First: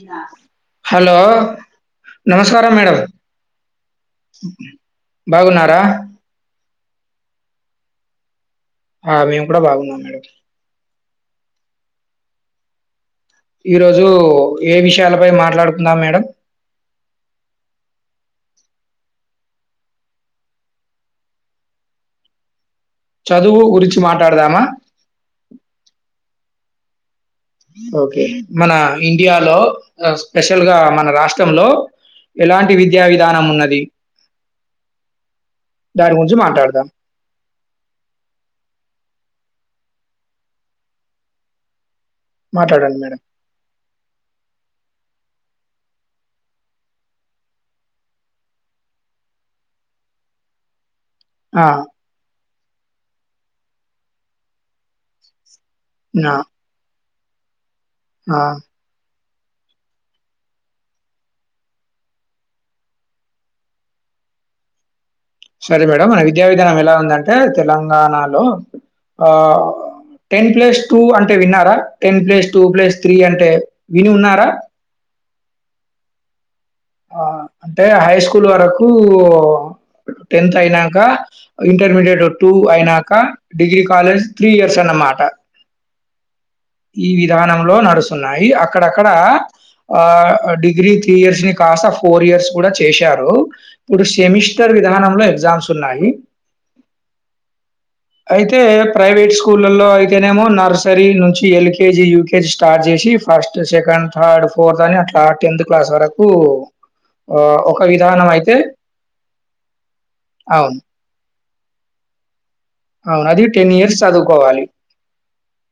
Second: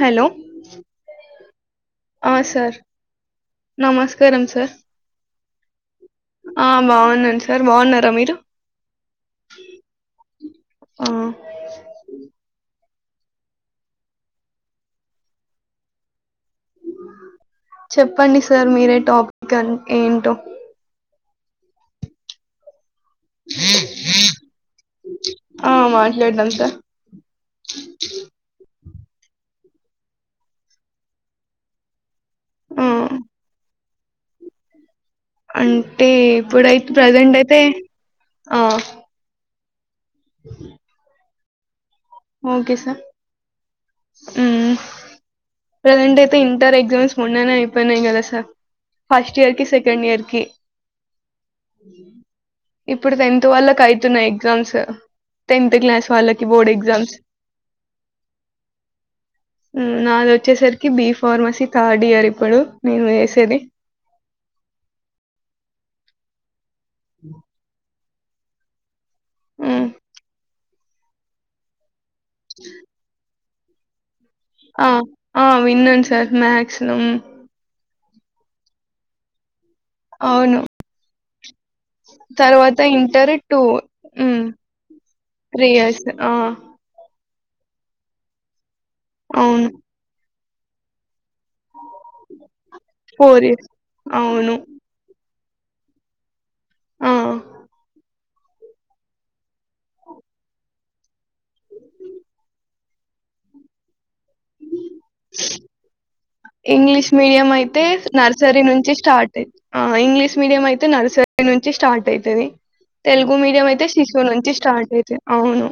Hello hello ఆ నమస్కారం sir madam నమస్కారం సార్ బాగున్నారా ఆ బాగున్నాను సార్ బాగున్నారా మీరు ఆ మేం కూడా బాగున్నాం మేడం ఆ ఈరోజు ఏ విషయాలపై మాట్లాడుకుందాం మేడం చెప్పండి సార్ మీరే టాపిక్ అ ఏంటో చదువు గురించి మాట్లాడదామా ఆ మాట్లాడదాం సార్ ఓకే మన ఇండియాలో స్పెషల్‌ గా మన రాష్ట్రంలో ఎలాంటి ఆ విద్యా విధానం ఉన్నది అంటే దాని గురించి మాట్లాడదాం. ఇప్పుడైతే ప్రెజెంట్ అయితే ఆ ఓకే మాట్లాడండి సార్ మేడం. హ్మ్ ప్రెసెంట్ అయితే ఇంటర్ ఎగ్జామ్స్ మొన్ననే అయిపోయినాయి కదా సార్ ఫస్ట్ ఇయర్ ‌కి సెకండ్ ఇయర్‌ కి ఆ! ఇప్పుడు టెన్త్ వాళ్ళకి అయితున్నాయి ఎగ్జామ్స్ టెన్త్ క్లాస్ నా వాళ్ళకి బోర్డ్ ఎగ్జామ్స్ ఆ మ్మ్ నాది వచ్చేసరికి బి ఫార్మసీ థర్డ్ ఇయర్ ఇప్పుడు నేను వేసేది సరే మేడం మన విద్యా విధానం ఎలా ఉందంటే తెలంగాణలో ఆ మ్మ్ టెన్ ప్లస్ టూ అంటే విన్నారా ten plus two plus three అంటే విని ఉన్నా ఆ ఆ విన్నను సార్ మాక్సిమం టే హై‌ స్కూల్ వరకు టెన్త్ అవును. అయినాక ఇంటర్మీడియట్ టూ తర్వాత అయినాక inter degree college three years అన్నమాట త్రీయర్స్ ఆ ఈ విధానంలో నడుస్తున్నాయి అక్కడక్కడ అవును. ఆ డిగ్రీ తీ ఇయర్స్ ని కాస్త ఫోర్ ఇయర్స్ కూడా చేశారు ఇయర్స్. ఇప్పుడు అవును. సెమిస్టర్ విధానంలో ఎగ్జామ్స్ ఉన్నాయి ఆఆ అయితే ప్రైవేట్ స్కూళ్ళలో అయితేనేమో నర్ సరి నుంచి ఎల్కేజీ యూకేజీ స్టార్ట్ చేసి ఫస్ట్ సెకండ్ థర్డ్ ఫోర్త్ అని అట్లా టెన్త్ క్లాస్ వరకు ఇంగ్లీష్ అ మీడియం ఒక అయితే విధానం అయితే నర్సరీ నుంచి స్టార్ట్ ఆ ఇంగ్లీష్ మీడియం అవును. అయితే నర్సరీ నుంచి స్టార్ట్ అయితది అవును. తెలుగు అది మీడియం అయితే ఇయర్స్ శిశు నుంచి చదువుకోవాలి. స్టార్ట్ అయితే అవును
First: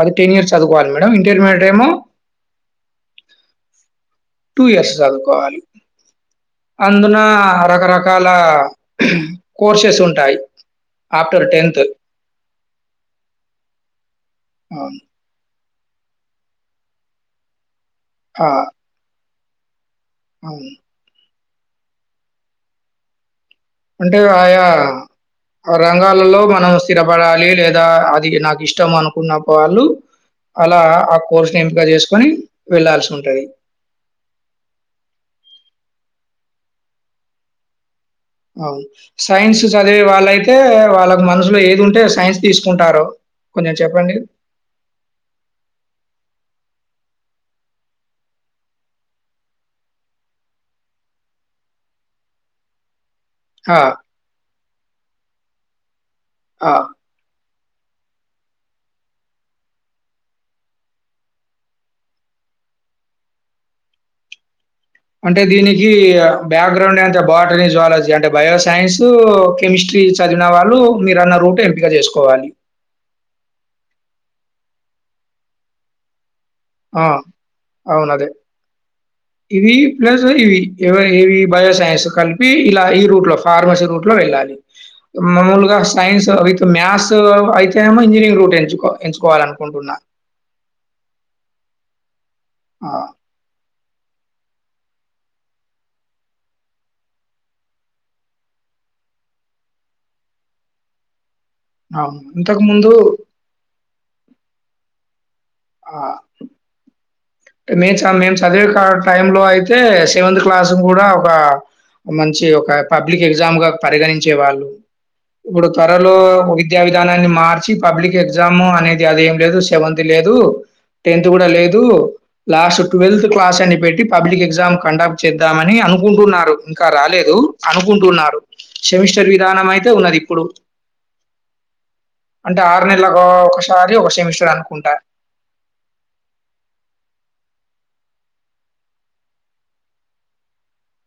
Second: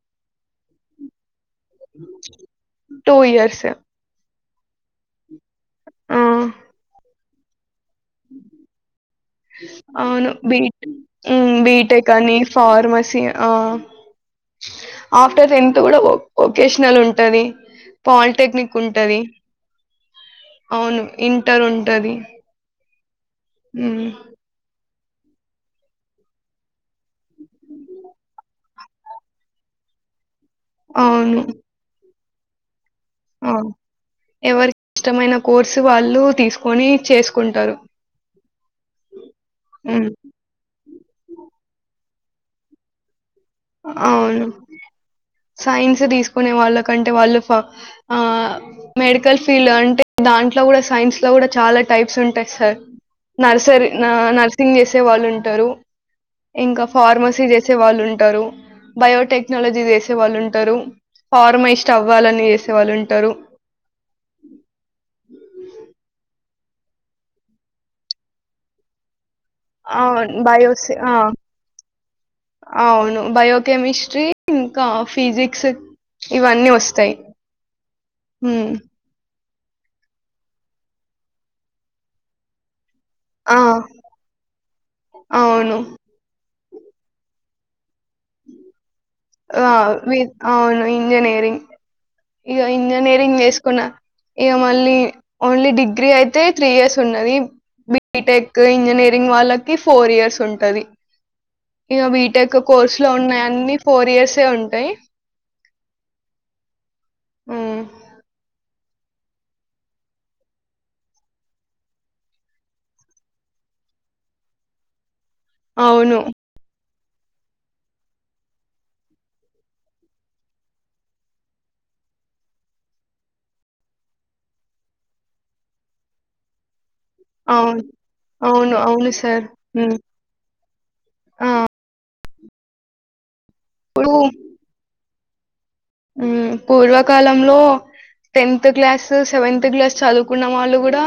అది టెన్ ఇయర్స్ చదుకోవాల మేడం ఇంటర్మీ టూ ఇయర్సే టూ ఇయర్స్ చదువుకోవాలి అందుల రకర కాల కోర్సెస్ అవును. ఉంటాయి ఆఫ్టర్ టెన్త్ ఫార్మసి అ అవును. ఆఫ్టర్ టె న్త్ కూడా ఓ ఓకేషనల్ ఉంటది ఆ! పాలిటెక్నిక్ ఉంటది అవును ఇంటర్ ఉంటది హ్మ్. అంటే ఆయా ఆ రంగాలలో మనం స్థిరపడాలి లేదా అది నాకు ఇష్టం అనుకున్న వాళ్ళు అలా ఆ అవును. కోర్సు ని ఎంపిక చేసుకుని వెళ్లాల్సి ఆ ఎవరికి ఇష్టమైన కోర్సు వాళ్ళు తీసుకొని చేసుకుంటారు అవును సైన్స్ చదివే హ్మ్. వాళ్ళ అయితే వాళ్ళ మనసుులో ఏది ఉంటే సైన్స్ తీసుకుంటారు కొంచెం చెప్పండి? అవును సైన్స్ తీసుకు నే వాళ్ళకంటే వాళ్ళు ఆ మెడికల్ ఫీల్డ్ అంటే దాంట్లో కూడా సైన్స్ లో కూడా చాలా టైప్స్ ఉంటాయి సార్ ఆ! నర్సర నర్సింగ్ చేసే వాళ్ళు ఉంటారు ఆ! ఇంకా ఫార్మసీ చేసే చే వాళ్ళు ఉంటారు బయోటెక్నాలజీ చేసే వాళ్ళు ఉంటారు ఫార్మ ఇస్ట్ అవ్వాలని చేసే వాళ్ళు ఉంటారు అంటే దీనికి బ్యాక్గ్రౌండ్ అంటే బాటనీ జువాలజీ అంటే బయోసైన్సు కెమిస్ట్రీ ఆ! చదివిన వాళ్ళు బయోస్ ఆ! మీరు అన్న రూట్ ఎంపిక చేసుకోవాలి అవును బయోకెమిస్ట్రీ ఇంకా ఫిజిక్స్ ఇవన్నీ ఆ! వస్తాయి అవునదే. మ్మ్ ఇవి ప్లస్ ఇవి ఎవ ఇవి బయోసైన్స్ కలిపి ఇలా రూట్ లో ఆ ఫార్మసీ రూట్ లో వెళ్ళాలి మామూలుగా అవును సైన్స్ అవి ఇక మ్యాథస్ అయితే ఏమో ఇంజనీరింగ్ రూట్ ఎంచుకో ఆ ఎంచుకోవాలనుకుంటున్నా. అవును ఇంజనీరింగ్ ఇక ఆ! ఇంజనీరింగ్ చేసుకున్న ఇ మళీ ఓన్లీ డిగ్రీ అయితే త్రీ ఇయర్స్ ఉన్నది బీటెక్ ఇంజనీరింగ్ వాళ్ళకి ఫోర్ ఇయర్స్ ఉంటది ఇక అవును. బీటెక్ ఇంతకుముందు కోర్సు లో ఉన్నాయి అన్ని ఫోర్ ఇయర్సే ఉంటాయి ఆ ఉమ్, మే మేము చదివే టైం లో అయితే సెవెంత్ క్లాస్ కూడా ఒక మంచి ఒక పబ్లిక్ ఎగ్జామ్ గా పరిగణించే వాళ్ళు ఇప్పుడు త్వరలో అవును విద్యా వి విధానాన్ని మార్చి పబ్లిక్ ఎగ్జాము అనేది అది ఏం లేదు సెవెంత్ లేదు టెన్త్ కూడా లేదు లాస్ట్ ట్వెల్త్ క్లాస్ అని పెట్టి పబ్లిక్ ఎగ్జామ్ కండక్ట్ చేద్దామని అనుకుంటున్నారు ఇకా రాలేదు అవును అనుకుంటున్నారు అవును అవును సెమిస్టర్ సార్ విధానం అయితే ఉమ్, ఉన్నది ఇప్పుడు ఆ, అంటే ఆరు నెలగా ఒకసారి ఒక ఇప్పుడు సెమిస్టర్ అనుకుంటా పూర్వకాలంలో టెన్త్ క్లాస్ సెవెన్త్ క్లాస్ చదువుకున్న వాళ్ళు కూడా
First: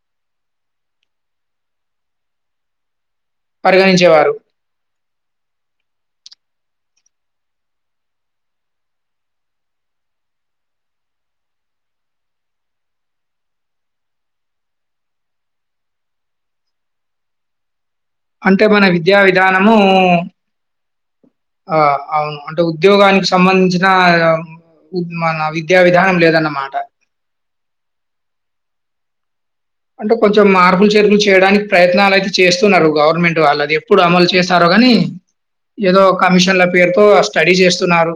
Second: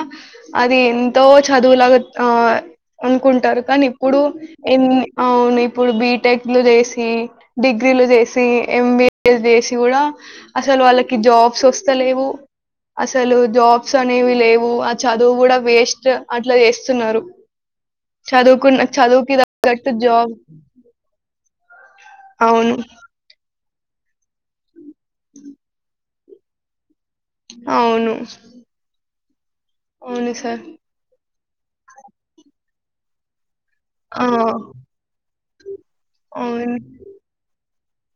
అది ఎంతో చదువులాగా ఆ అనుకుంటారు కానీ ఇప్పుడు పరిగణించేవారు ఎన్ని అవును ఇప్పుడు బీ టెక్లు చేసి డిగ్రీలు చేసి ఎంబిఏ చేసి కూడా అసలు వాళ్ళకి జాబ్స్ వస్తలేవు అసలు జాబ్స్ అనేవి లేవు ఆ చదువు కూడా వేస్ట్ అట్లా చేస్తున్నారు అంటే చదువుకున్న మన విద్యా చదువుకి విధానము తగ్గట్టు జాబ్ ఆ అవును అంటే ఉద్యోగానికి సంబంధించిన మన విద్యా విధానం లేదు న్న మాట అవును అంటే అవును కొంచెం సార్ మార్పులు చెర్పులు చేయడానికి ప్రయత్నాలు అయితే చేస్తున్నారు గవర్నమెంట్ వాళ్ళది ఎప్పుడు ఆ అమలు చేశారో గాని ఏదో కమిషన్ల అవును పేరుతో స్టడీ చేస్తున్నారు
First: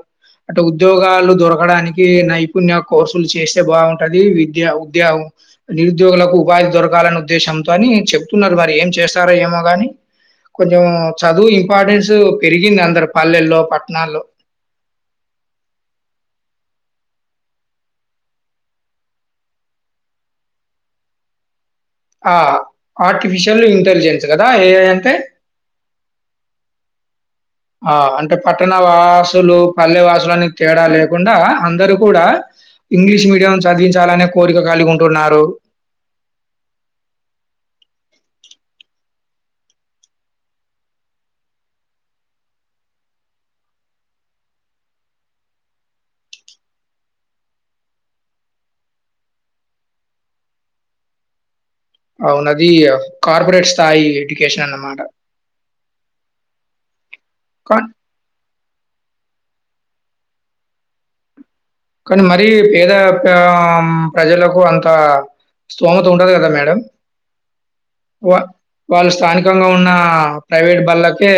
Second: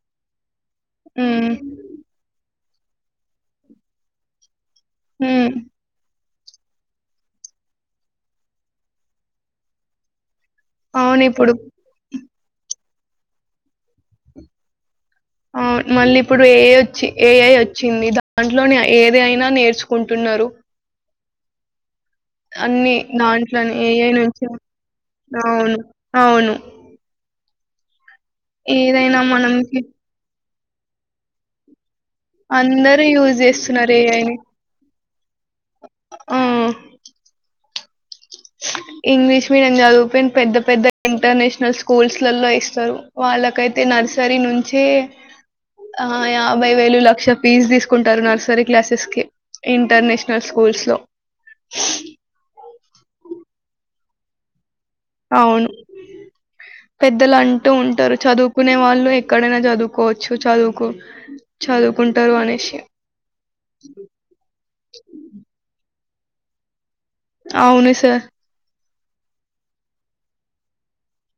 అంటే ఉద్యోగాలు ఉమ్ దొరకడానికి నైపుణ్య కోర్సులు చేస్తే బాగుంటది విద్య హ్మ్. ద నిరుద్యోగ కు వా దొరకలనే ఉద్దేశంతో అని చెప్తున్నారు మరి ఏం చేస్తారో ఏమో గాని కొంచెం అవును చదువు ఇప్పుడు. ఇంపార్టెన్స్ పెరిగింది అందరు పల్లెల్లో పట్టణాల్లో అవును. మళ్ళీ ఇప్పుడు ఏ వచ్చి ఏ అయి వచ్చింది దాంట్లోనే ఏదయినా నేర్చుకుంటున్నారు ఆ అన్ని ఆర్టిఫిషియల్ దాంట్లోని ఏ ఐ ఇంటెలిజెన్స్ నుంచి గదా! ఏఐ అంటే? అవును అవును ఆ అంటే పట్టణ ఏదైనా వాసులు మనకి పల్లె వాసులున్న తేడా లేకుండా అందరు కూడా అందరూ ఇంగ్లీష్ యూజ్ మీడియం జేస్తున్నారు చదివించాలనే ఏఐని. కోరిక కలుగింటున్నారు ఆ ఇంగ్లీష్ మీడియం చదువుపోయిన పెద్ద పెద్ద ఇంటర్నేషనల్ స్కూల్స్ లలో ఇస్తారు వాళ్ళకైతే నర్సర నుంచి ఆ యాభై వేలు లక్ష ఫీజు తీసుకుంటారు నర్సరీ క్లాసెస్ కి ఇంటర్నేషనల్ స్కూల్స్ లో అవునది కార్పొరేట్ స్థాయి ఎడ్యుకేషన్ అన్నమాట అవును పెద్దలు అంటూ కానీ ఉంటారు చదువు కునే వాళ్ళు ఎక్కడైనా చదువుకోవచ్చు చదువుకు కానీ చదువుకుంటారు మరి అనేసి పేద ప్రజలకు అంత స్తోమత ఉండాలి కదా మేడం అవును సార్ వా వాళ్ళు స్థానికంగా ఉన్న ప్రైవేట్ బళ్ళకే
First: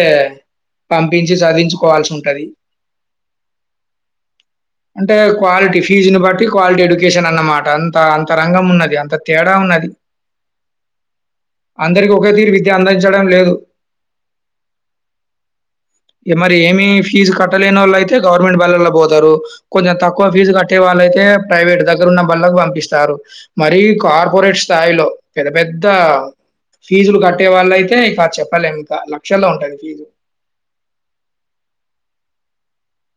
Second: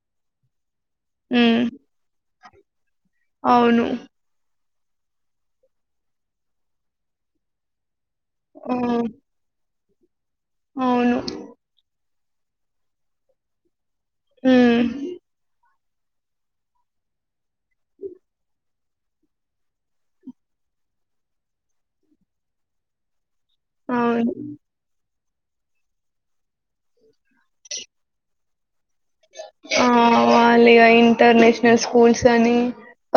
పంపించి ఉమ్, చదిించుకోవాల్సి ఉంటుంది అవును అంటే క్వాలిటీ ఫీజుని బట్టి క్వాలిటీ ఎడ్యుకేషన్ అన్నమాట అంత అంత అంత రంగం ఆ, ఉన్నది అంత తేడా ఉన్నది అవును అందరికకి ఒకే తీరు విద్య అందించడం లేదు ఆ మరి ఏమి ఫీజు కట్టలేని వాళ్ళు అయితే గవర్నమెంట్ బలళ పోతారు కొంచెం తక్కువ ఫీజు కట్టే వాళ్ళుయితే ప్రైవేట్ దగ్గర ఉన్న బళ్ళకు పంపిస్తారు మరిీ అవును కార్పొరేట్ స్థాయిలో పెద్ద పెద్ద ఫీజులు కట్టే వాళ్ళు అయితే కా చెప్ప ఆ మళగా ఇంటర్న్షనల్ స్కూల్స్ కానీ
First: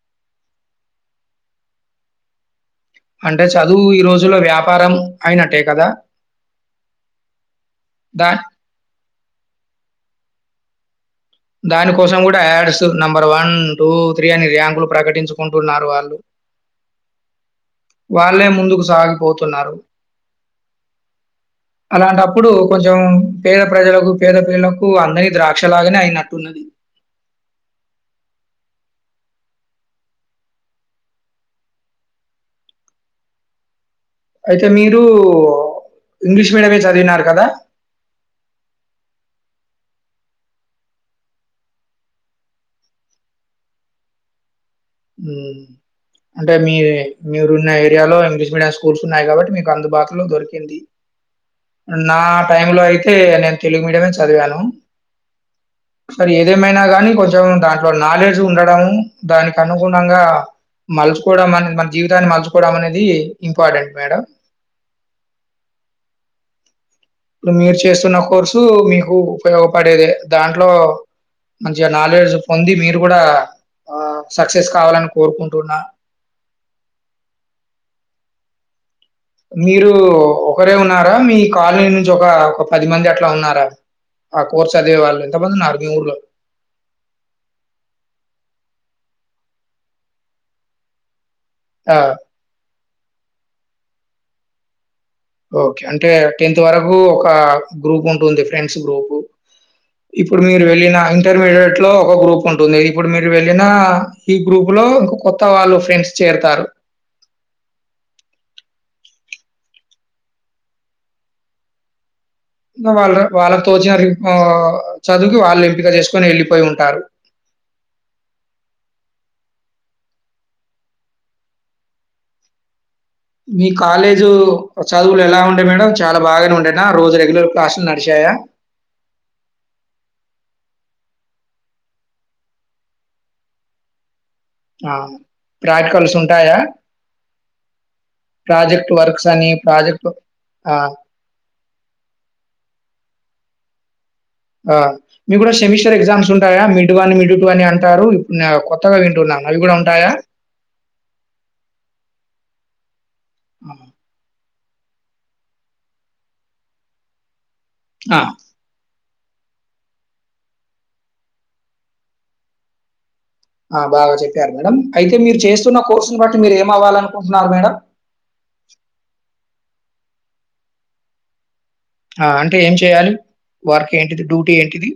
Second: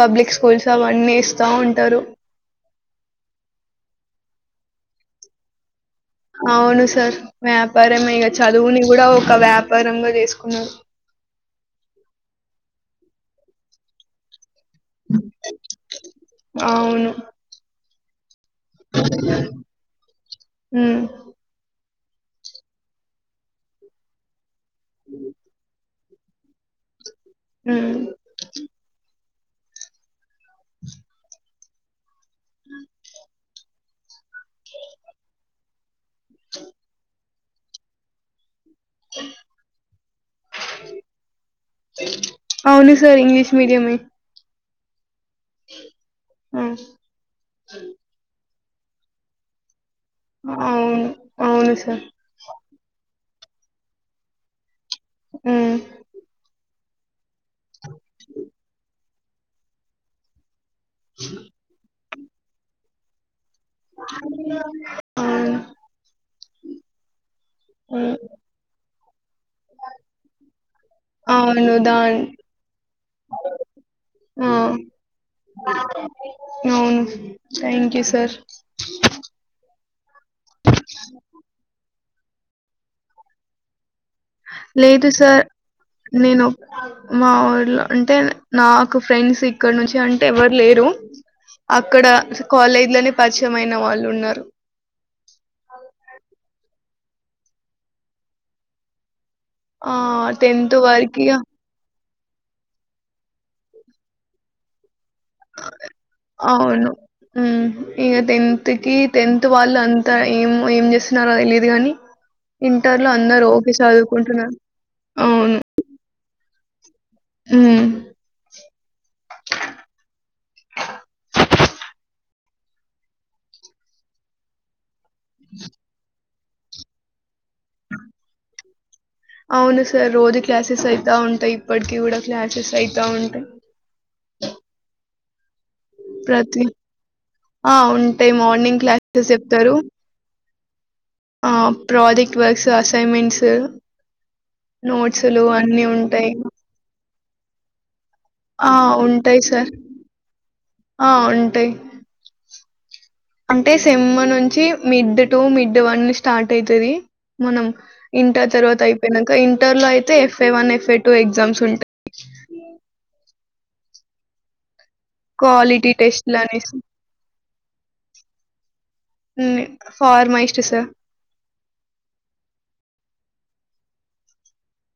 పబ్లిక్ స్కూల్స్ అవన్నీ ఇస్తా ఉంటారు అంటే చదువు ఈ రోజుల్లో వ్యాపారం అయినట్టే కదా అవును సార్ వ్యాపార మక దా చదువునిి కూడాడా ఒక వ్యాపారంగా చేసుకున్నారు దాని కోసం కూడా ads number one two three అని ర్యాంక్ ప్రకటించుకుంటున్నారు వాళ్ళు అవును వాారు వాళ్ళే ముందుకు సాగిపోతున్నారు ఉమ్, అలాంటప్పుడు కొంచెం పేద ప్రజలకు పేద పిల్లలకు అందరి ద్రాక్షలాగానే అయిన ఉన్నది అ అ అయితే మీరు ఇంగ్లీష్ మీడియమే చదివినారు కదా అవును సార్ ఇంగ్లిష్ మీడియమ అంటే ఆ, మీ మీరున్న ఏరియాలో ఇంగ్లీష్ మీడియం స్కూల్స్ ఉన్నాయి కాబట్టి మీకు అందుబాటు దొరికింది అవును అవును సార్ నా టై లో అయితే అే నేను తెలుగు మీడియమే చదివాను ఉమ్. సరి ఏదేమైనా కాగానీ కొ దాంట్లో నాలెడ్జ్ ఉండడంము దానికి అనుగుణంగా మలుచుకోవడం అ మన జీవిత దాన్ని మచుకోవడం అనేది ఇంపార్టెంట్ మేడం. అవును ఇప్పుడు మీరు చేస్తున్న హ్మ్. కోర్సు మీకు ఉపయోగపడేది దాంట్లో అవును. మంచిగా దాన్ నాలెడ్జ్ పొంది మీరు కూడా ఆ అవును థ్యాంక్ యూ సార్ మీరు ఒకరే ఉన్నారా మీ కాలనీ నుంచి ఒక ఒక పది మంది అట్లా ఉన్నారా ఆ కోర్స్ చదివే లేదు వాళ్ళు సార్ ఎంతమంది ఉన్నారు మీ ఊర్లో? నేను మా ఊర్లోఅంటే నాకు ఫ్రెండ్స్ ఇక్కడ నుంచి అంటే ఎవరు లేరు ఆ! అక్కడ కాలేజ్ లోనే పరిచయమైన వాళ్ళు ఉన్నారు ఒహో ఒక గ్రూప్ ఉంటుంది ఫ్రెండ్స్ గ్రూప్ ఆ! ఇప్పుడు మీరు వెళ్ళిన వరకి ఇంటర్మీడియట్ లో ఒక గ్రూప్ ఉంటుంది ఇప్పుడు మీరు వెళ్ళిన ఈ గ్రూప్ లో ఇం అవును మ్ ఇగ టెన్త్ కి టెన్త్ వాళ్ళు అంతా ఏమో ఏం చేస్తున్నారో తెలీదు కాని వాళ్ళ వాళ్ళకు తోచిన ఒ చదువుకి వాళ్ళు ఎంపిక చేసుకుని వెళ్ళిపోయి ఉంటారు ఉమ్ మీ కాలేజు చదువులు ఎలా ఉండే మేడం చాలా బాగానె ఉండేన రోజు రెగ్యలర్ క్లాస్సులు నడిచాయా అవును సార్ రోజు క్లాసెస్ అయితా ఉంటాయి ఇప్పటికిీ కూడా క్లాసెస్ అయితా ఉంటాయి ఆ ప్రాక్టికల్స్ ఉంటాయా ప్రతి ఆ ఉంటాయి మార్నింగ్ ప్రాజెక్ట్ వర్క్స్ క్లాసెస్ అని ప్రాజెక్ట్ ఆ ఆప్రాజెక్ట్ వర్క్స్ అసైన్మెంట్స్ ఆ మీకు నోట్స్లు కూడా అన్నీ సెమిస్టర్ ఎగ్జామ్స్ ఉంటాయి ఉంటాయా మిడ్ వన్ మిడ్ టూ అని అంటారు ఆ కొత్తగా ఉంటాయి వింటున్నాను అవి సార్ కూడా ఉంటాయా ఆ ఉంటాయి అంటే సెమ్ నుంచి mid two mid one start అయితది మనం ఆ, ఇంటర్‌ తర్వాత అయి పోనాక ఇంటర్ లో అయితే FA one FA two exams ఉంటాయి ఆ బాగా చెప్పారు మేడం అయితే మీరు చేస్తున్న క్వాలిటీ కోర్సును బట్టి టెస్ట్లు మీరు ఏమ అనేసి అవ్వాల అనుకుంటున్నారు మేడం ఉంది పార్మా ఇష్టస ఆ అంటే ఏం చెయాలి వర్క్ ఏంటిది డ్యూటీ ఏంటిది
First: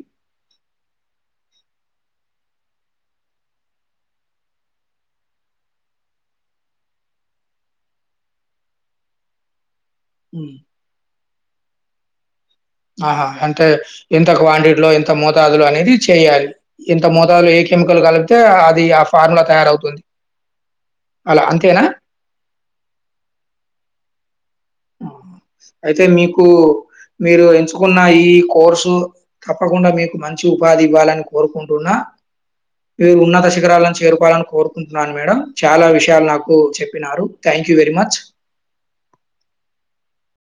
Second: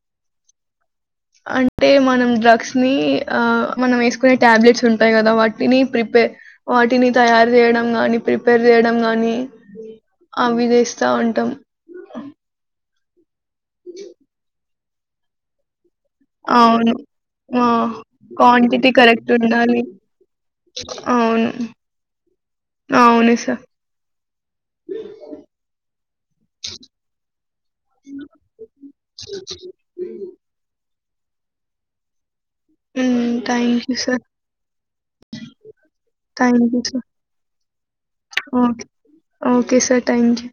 అంటే మనం డ్రగ్స్ ని ఆ మనం వేసుకునే టాబ్లెట్స్ ఉంటాయి కదా వాటిని ప్రిపే వాటిని తయారు చేయడం ని ప్రిపేర్ చేయడం గాని ఉమ్, అవి చేస్తా ఉంటాం ఆహా అంటే ఎంత క్వాన్టిటి లో ఎంత మోతాదులో అనేది చెయాలి అవును. ఇంత మోతాలో ఏ ఆ! కెమికల్ కలిపితే అది క్వాంటిటీ ఆ కరెక్ట్ ఫార్ములా ఉండాలి. తయారవుతుంది అలా అవును అంతేనా అవును సార్ అయితే మీకు మీరు ఎంచుకున్న ఈ కోర్సు తప్పకుండా మీకు మంచి ఉపాధి ఇవ్వాలని కోరుకుంటున్నా మీ హ్మ్. ఉన్నత థ్యాంక్ యూ శిఖరాలను సార్. చేరుకోవాలని కోరుకుంటున్నాను మేడం చాలా విషయాలు నాకు థ్యాంక్ యూ సార్. చెప్పినారు thank you very much okay. Okay sir. Thank